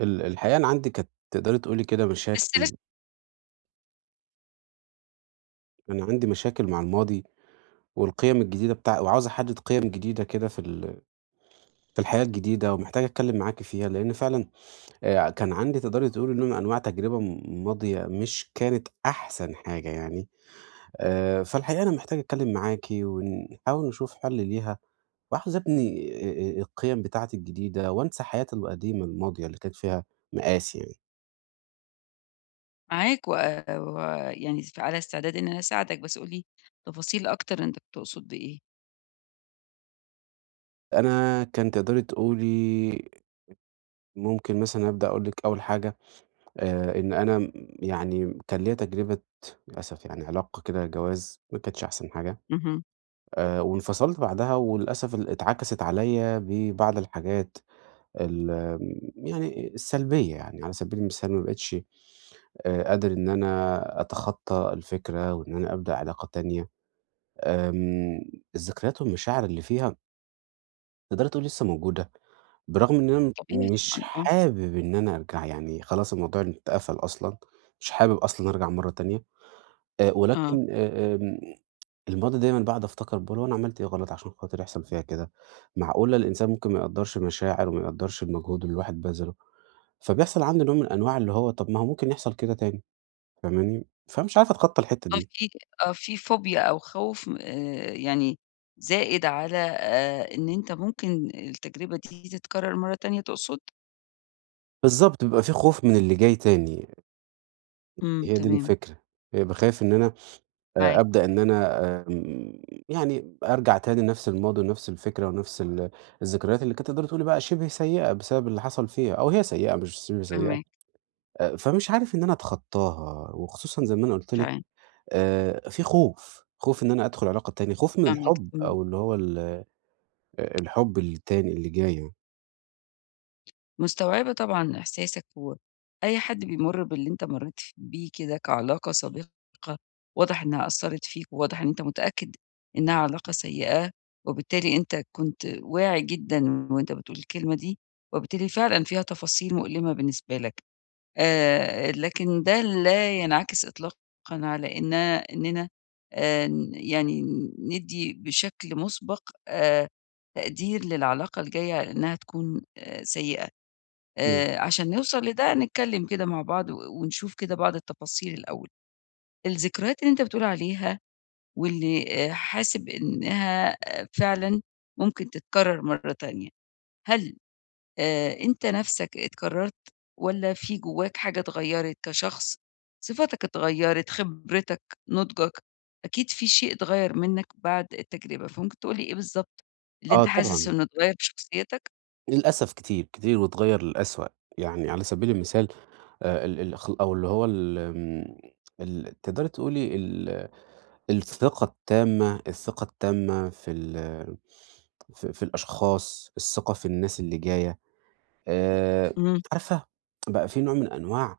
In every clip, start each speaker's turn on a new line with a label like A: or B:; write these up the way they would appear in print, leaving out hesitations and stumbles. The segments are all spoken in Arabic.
A: الحقيقة أنا عندي كانت تقدري تقولي كده
B: بس أنا
A: مشاكل، أنا عندي مشاكل مع الماضي والقيم الجديدة بتاع، وعاوز أحدد قيم جديدة كده في الحياة الجديدة، ومحتاج أتكلم معاكِ فيها، لأن فعلًا كان عندي تقدري تقولي نوع من أنواع تجربة ماضية مش كانت أحسن حاجة يعني. فالحقيقة أنا محتاج أتكلم معاكِ ونحاول نشوف حل ليها، وعاوز أبني القيم بتاعتي الجديدة، وأنسى حياتي القديمة الماضية اللي كانت فيها مآسي يعني.
B: معاك ويعني على استعداد إن أنا أساعدك، بس قُل لي تفاصيل أكتر أنت بتقصد بإيه.
A: أنا كان تقدري تقولي ممكن مثلًا أبدأ أقول لِك أول حاجة. إن أنا يعني كان ليّا تجربة، للأسف يعني علاقة كده جواز ما كانتش أحسن حاجة.
B: اهم،
A: وانفصلت بعدها، وللأسف اتعكست عليّا ببعض الحاجات ال آمم، يعني السلبية. يعني على سبيل المثال ما بقيتش قادر إن أنا أتخطى الفكرة وإن أنا أبدأ علاقة تانية. آمم، الذكريات والمشاعر اللي فيها تقدري تقولي لسه موجودة. بالرغم إن أنا
B: طبيعي
A: مش
B: طبعًا آه،
A: حابب إن أنا أرجع، يعني خلاص الموضوع اتقفل أصلًا، مش حابب أصلًا أرجع مرّة تانية،
B: آه،
A: ولكن آمم الماضي دايمًا باقعد أفتكر، باقول هو أنا عملت إيه غلط عشان خاطر يحصل فيّا كده؟ معقولة الإنسان ممكن ما يقدّرش مشاعر، وما يقدّرش المجهود اللي الواحد بَذله؟ فبيحصل عنده نوع من أنواع اللي هو طَب ما هو ممكن يحصل كده تاني. فاهماني؟ فمش عارف أتخطّى الحتّة
B: آه
A: دي.
B: في آه في فوبيا أو خوف يعني زائد على إن أنت ممكن التجربة دي تتكرر مرّة تانية تقصد؟
A: بالضبط، بيبقى في خوف من اللي جاي تاني،
B: إمم،
A: هي دي
B: تمام،
A: الفكرة. بابقى خايف إن أنا
B: معاك،
A: أبدأ إن أنا آمم، يعني أرجع تاني لنفس الماضي ونفس الفكرة ونفس الذكريات اللي كانت تقدري تقولي بقى شِبه سيئة بسبب اللي حصل فيها، أو هي سيئة مش شِبه سيئة.
B: فاهماك،
A: فمش عارف إن أنا أتخطاها، وخصوصًا زي ما أنا قُلت لِك،
B: تمام،
A: في خوف، خوف إن أنا أدخل علاقة تانية، خوف من
B: فاهماك،
A: الحُب
B: إمم.
A: أو اللي هو ال الحُب التاني اللي جاي يعني.
B: مستوعبة طبعًا إحساسك، وأي حد بيمُر باللي أنت مرّيت بيه كده كعلاقة سابقة، واضح إنها أثّرت فيك، وواضح إن أنت متأكد إنها علاقة سيئة، وبالتالي أنت كنت واعي جدًا وأنت بتقول الكلمة دي، وبالتالي فعلًا فيها تفاصيل مؤلمة بالنسبة لك، لكن ده لا ينعكس إطلاقًا على إننا ن يعني ندّي بشكل مُسبق تقدير للعلاقة الجاية على إنها تكون سيئة.
A: إمم.
B: عشان نوصل لده نتكلّم كده مع بعض ونشوف كده بعض التفاصيل الأول. الذكريات اللي أنت بتقول عليها واللي حاسب إنها فعلًا ممكن تتكرّر مرّة تانية، هل أنت نَفْسك اتكرّرت والّا في جوّاك حاجة اتغيّرت كشخص، صفاتك اتغيّرت، خبرتك، نضجك، أكيد في شيء اتغيّر منّك بعد التجربة، فممكن تقول لي إيه بالضبط اللي
A: آه
B: أنت حاسس
A: طبعًا،
B: إنه اتغيّر في شخصيتك؟
A: للأسف كتير، كتير واتغيّر للأسوأ. يعني على سبيل المثال ال ال خ أو اللي هو ال آمم، تقدري تقولي الثقة التامة في ال في في الأشخاص، الثقة في الناس اللي جاية. آآ
B: إمم،
A: عارفة، بقى في نوع من أنواع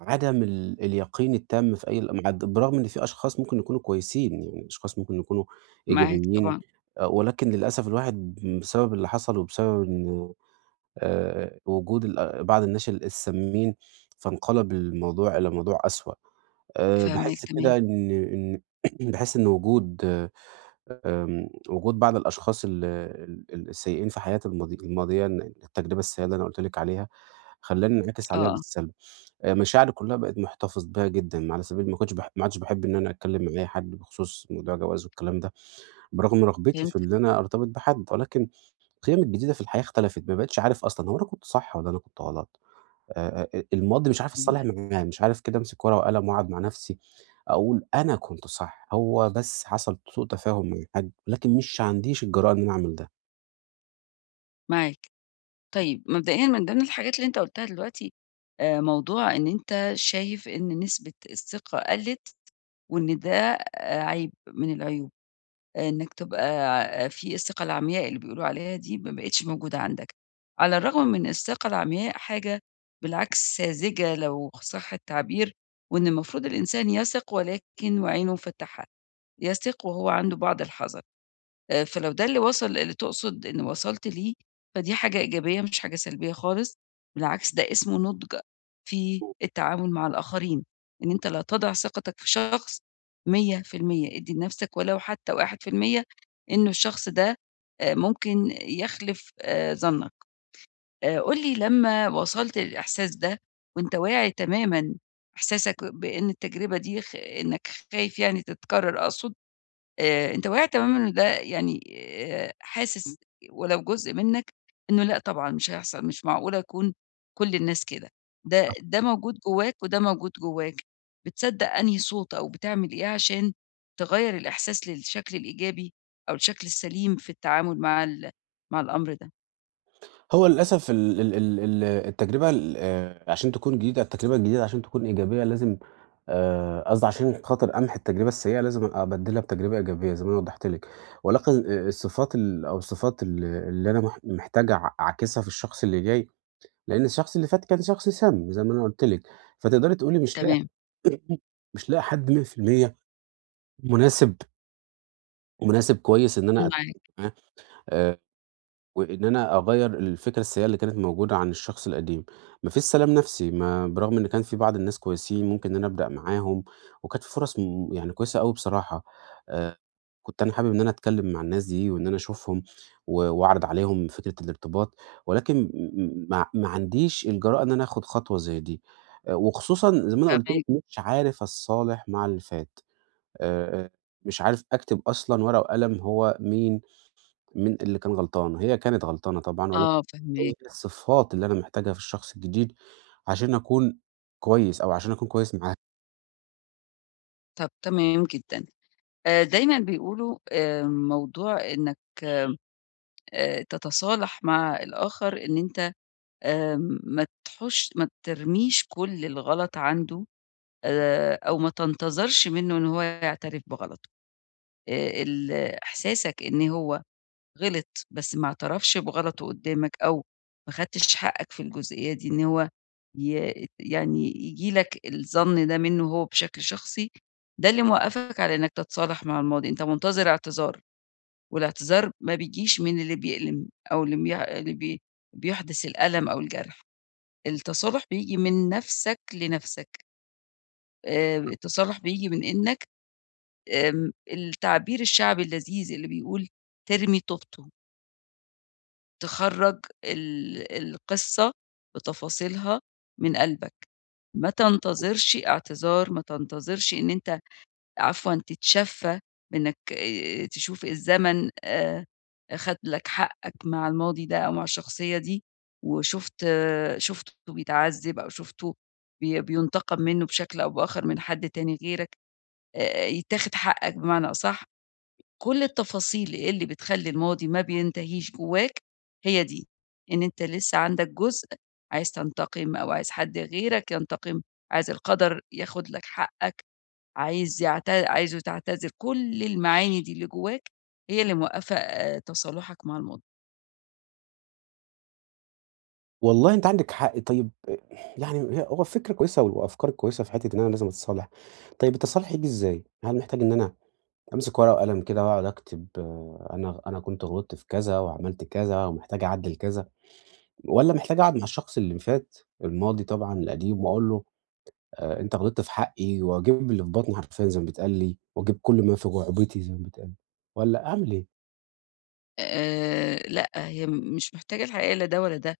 A: عدم اليقين التام في أي الأم عد بالرغم إن في أشخاص ممكن يكونوا كويسين، يعني أشخاص ممكن يكونوا
B: معاك
A: إيجابيين.
B: طبعًا،
A: ولكن للأسف الواحد بسبب اللي حصل، وبسبب إن وجود بعض الناس السامين، فانقلب الموضوع إلى موضوع أسوأ.
B: فاهماك
A: باحس
B: تمام،
A: كده إن إن باحس إن وجود وجود بعض الأشخاص ال ال السيئين في حياتي الماضية، إن التجربة السيئة اللي أنا قُلت لِك عليها خلّاني انعكس
B: آه،
A: عليها
B: آه،
A: بالسلب. مشاعري كلّها بقيت محتفظ بيها جدًا، على سبيل ما عدتش باحب إن أنا أتكلّم مع أي حد بخصوص موضوع جواز والكلام ده، برغم رغبتي في
B: فهمت
A: إن أنا أرتبط بحد، ولكن قيمي الجديدة في الحياة اختلفت، ما بقيتش عارف أصلًا هو أنا كنت صح والّا أنا كنت غلط؟ الماضي مش عارف
B: م
A: أتصالح معاه، مش عارف كده أمسك ورقة وقلم وأقعد مع نفسي أقول أنا كنت صح، هو بس حصل سوء تفاهم من حد، لكن مش عنديش الجرأة إن أنا أعمل ده.
B: معاك. طيب مبدئيًا من ضمن الحاجات اللي أنت قُلتها دلوقتي، موضوع إن أنت شايف إن نسبة الثقة قَلِّت وإن ده عيب من العيوب، إنك تبقى في الثقة العمياء اللي بيقولوا عليها دي ما بقِتش موجودة عندك. على الرغم من الثقة العمياء حاجة بالعكس ساذجة لو صح التعبير، وإن المفروض الإنسان يثق ولكن وعينه مفتحة، يثق وهو عنده بعض الحذر. فلو ده اللي وصل اللي تقصد إن وصلت ليه، فدي حاجة إيجابية مش حاجة سلبية خالص، بالعكس ده اسمه نضج في التعامل مع الآخرين، إن أنت لا تضع ثقتك في شخص 100%، ادّي لنفسك ولو حتى 1% إنه الشخص ده ممكن يخلف ظنك. قُل لي لمّا وصلت للإحساس ده وأنت واعي تمامًا إحساسك بإن التجربة دي إنك خايف يعني تتكرر أقصد، أنت واعي تمامًا إن ده يعني حاسس ولو جزء منّك إنه لأ طبعًا مش هيحصل، مش معقولة أكون كل الناس كده، ده موجود جواك وده موجود جواك، بتصدّق أنهي صوت أو بتعمل إيه عشان تغيّر الإحساس للشكل الإيجابي أو الشكل السليم في التعامل مع مع الأمر ده؟
A: هو للأسف ال ال ال ال التجربة الجديدة عشان تكون إيجابية لازم، قصدي عشان خاطر أمحي التجربة السيئة لازم أبدلها بتجربة إيجابية زي ما أنا وضحت لِك. ولكن الصفات ال أو الصفات ال اللي أنا محتاج أعكسها في الشخص اللي جاي، لإن الشخص اللي فات كان شخص سام زي ما أنا قُلت لِك. فتقدري تقولي مش لاقي
B: تمام،
A: مش لاقي حد 100% مناسب مناسب كويس إن أنا أتعامل
B: معاك،
A: معاه. آآ، وإن أنا أغيّر الفكرة السيئة اللي كانت موجودة عن الشخص القديم، ما فيش سلام نفسي، ما برغم إن كان في بعض الناس كويسين ممكن إن أنا أبدأ معاهم، وكانت في فرص يعني كويسة أوي بصراحة. آآ كنت أنا حابب إن أنا أتكلّم مع الناس دي، وإن أنا أشوفهم وأعرض عليهم فكرة الارتباط، ولكن م م ما ما عنديش الجرأة إن أنا آخُد خطوة زي دي. وخصوصًا زي ما أنا قُلت لِك،
B: فاهماك،
A: مش عارف الصالح مع اللي فات. آآ مش عارف أكتب أصلًا ورقة وقلم هو مين اللي كان غلطان؟ هي كانت غلطانة طبعًا، ولكن
B: آه
A: إيه
B: فاهماك،
A: هي الصفات اللي أنا محتاجها في الشخص الجديد عشان أكون كويس، أو عشان أكون كويس معاه؟
B: طَب تمام جدًا. دايمًا بيقولوا موضوع إنّك تتصالح مع الآخر إن أنت آآ ما تحوش ما ترميش كل الغلط عنده أو ما تنتظرش منّه إن هو يعترف بغلطه. ال إحساسك إن هو غلط بس ما اعترفش بغلطه قدّامك أو ما خدتش حقّك في الجزئية دي إن هو يعني ييجي لك الظَن ده منّه هو بشكل شخصي، ده اللي موقّفك على إنّك تتصالح مع الماضي، أنت منتظر اعتذار والاعتذار ما بيجيش من اللي بيألم أو اللي بي اللي بي بيحدث الألم أو الجرح. التصالح بييجي من نَفْسك لنَفْسك، التصالح بييجي من إنّك التعبير الشعبي اللذيذ اللي بيقول ترمي طوبته، تخرّج ال القصة بتفاصيلها من قلبك، ما تنتظرش اعتذار، ما تنتظرش إن أنت عفوًا تتشفّى بإنّك تشوف الزمن خَد لك حقّك مع الماضي ده أو مع الشخصية دي وشُفت آه، شُفته بيتعذّب أو شُفته بيُنتقم منّه بشكل أو بآخَر من حد تاني غيرك، يتّاخد حقّك بمعنى أصح. كل التفاصيل اللي بتخلّي الماضي ما بينتهيش جوّاك هي دي، إن أنت لسّه عندك جزء عايز تنتقم أو عايز حد غيرك ينتقم، عايز القدر ياخُد لك حقّك. عايزه تعتذر، كل المعاني دي اللي جواك هي اللي موقّفة تصالحك مع الماضي.
A: والله أنتِ عندِك حق. طيب يعني هو فكرة كويسة، وأفكارِك كويسة في حتّة إن أنا لازم أتصالح. طيب التصالح ييجي إزاي؟ هل محتاج إن أنا أمسك ورقة وقلم كده وأقعد أكتب آه، أنا كنت غلطت في كذا، وعملت كذا، ومحتاج أعدّل كذا، والّا محتاج أقعد مع الشخص اللي فات الماضي طبعًا القديم، وأقول له أنت غلطت في حقي، وأجيب اللي في بطني حرفيًا زي ما بيتقال لي، وأجيب كل ما في جُعبتي زي ما بيتقال؟ والّا أعمل إيه؟
B: لأ، هي مش محتاجة الحقيقة لا ده ولا ده،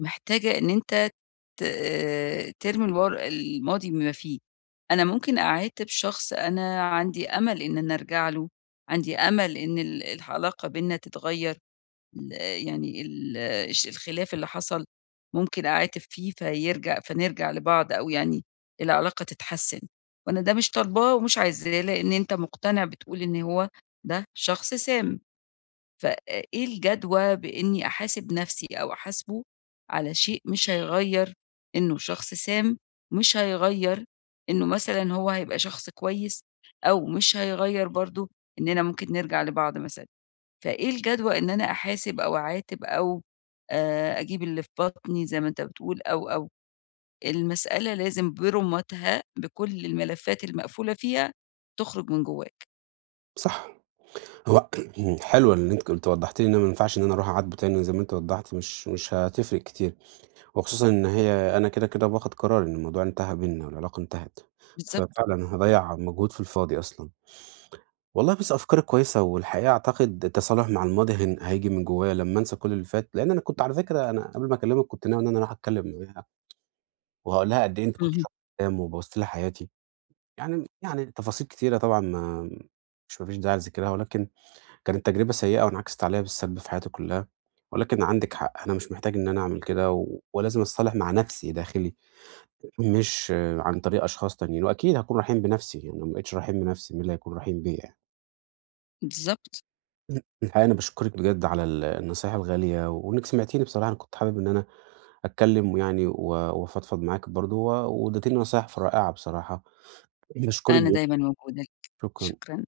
B: محتاجة إن أنت ت آه، ترمي الماضي بما فيه. أنا ممكن أعاتب شخص أنا عندي أمل إن أنا أرجع له، عندي أمل إن العلاقة بيننا تتغيّر. ال يعني ال الش الخلاف اللي حصل ممكن أعاتب فيه فنرجع لبعض أو يعني العلاقة تتحسّن، وأنا ده مش طالباه ومش عايزاه، لإن أنت مقتنع بتقول إن هو ده شخص سام، فإيه الجدوى بإني أحاسب نَفْسي أو أحاسبه على شيء مش هيغيّر إنه شخص سام، مش هيغيّر إنه مثلًا هو هيبقى شخص كويس، أو مش هيغيّر برضه إننا ممكن نرجع لبعض مثلًا. فإيه الجدوى إن أنا أحاسب أو أعاتب أو أجيب اللي في بطني زي ما أنت بتقول أو. المسألة لازم برمتها بكل الملفات المقفولة فيها تخرج من جواك.
A: صح. هو حلوة اللي أنتِ وضّحتِ لي إن أنا ما ينفعش إن أنا أروح أعاتبه تاني زي ما أنتِ وضّحتِ، مش هتفرق كتير، وخصوصًا إن أنا كده، كده باخد قرار إن الموضوع انتهى بيننا، والعلاقة انتهت.
B: بالضبط.
A: ففعلًا هاضيّع مجهود في الفاضي أصلًا. والله بُصّي أفكارِك كويسة، والحقيقة أعتقد التصالح مع الماضي هييجي من جوايا لمّا أنسى كل اللي فات، لإن أنا كنت على فكرة أنا قبل ما أكلمِك كنت ناوي إن أنا أروح أتكلم معاها، وهاقول لها قد إيه أنتِ كنتِ
B: اهم.
A: شاطرة قدّام وبوّظتِ لي حياتي. يعني تفاصيل كتيرة طبعًا، ما فيش داعي لذكرها، ولكن كانت تجربة سيئة وانعكست عليَّ بالسلب في حياتي كلّها. ولكن عندِك حق، أنا مش محتاج إن أنا أعمل كده، ولازم أتصالح مع نَفْسي داخلي، مش عن طريق أشخاص تانيين. وأكيد هاكون رحيم بنَفْسي، يعني لو ما بقيتش رحيم بنَفْسي مين اللي هيكون رحيم بيّا يعني؟
B: بالضبط.
A: الحقيقة أنا باشكرِك بجد على النصايح الغالية، وإنِّك سمعتيني بصراحة. أنا كنت حابب إن أنا أتكلّم ويعني وأفضفض معاك برضه وادّيتيني نصايح رائعة بصراحة. باشكرِك.
B: أنا دايمًا موجودة ليك.
A: شكرًا.
B: شكرًا.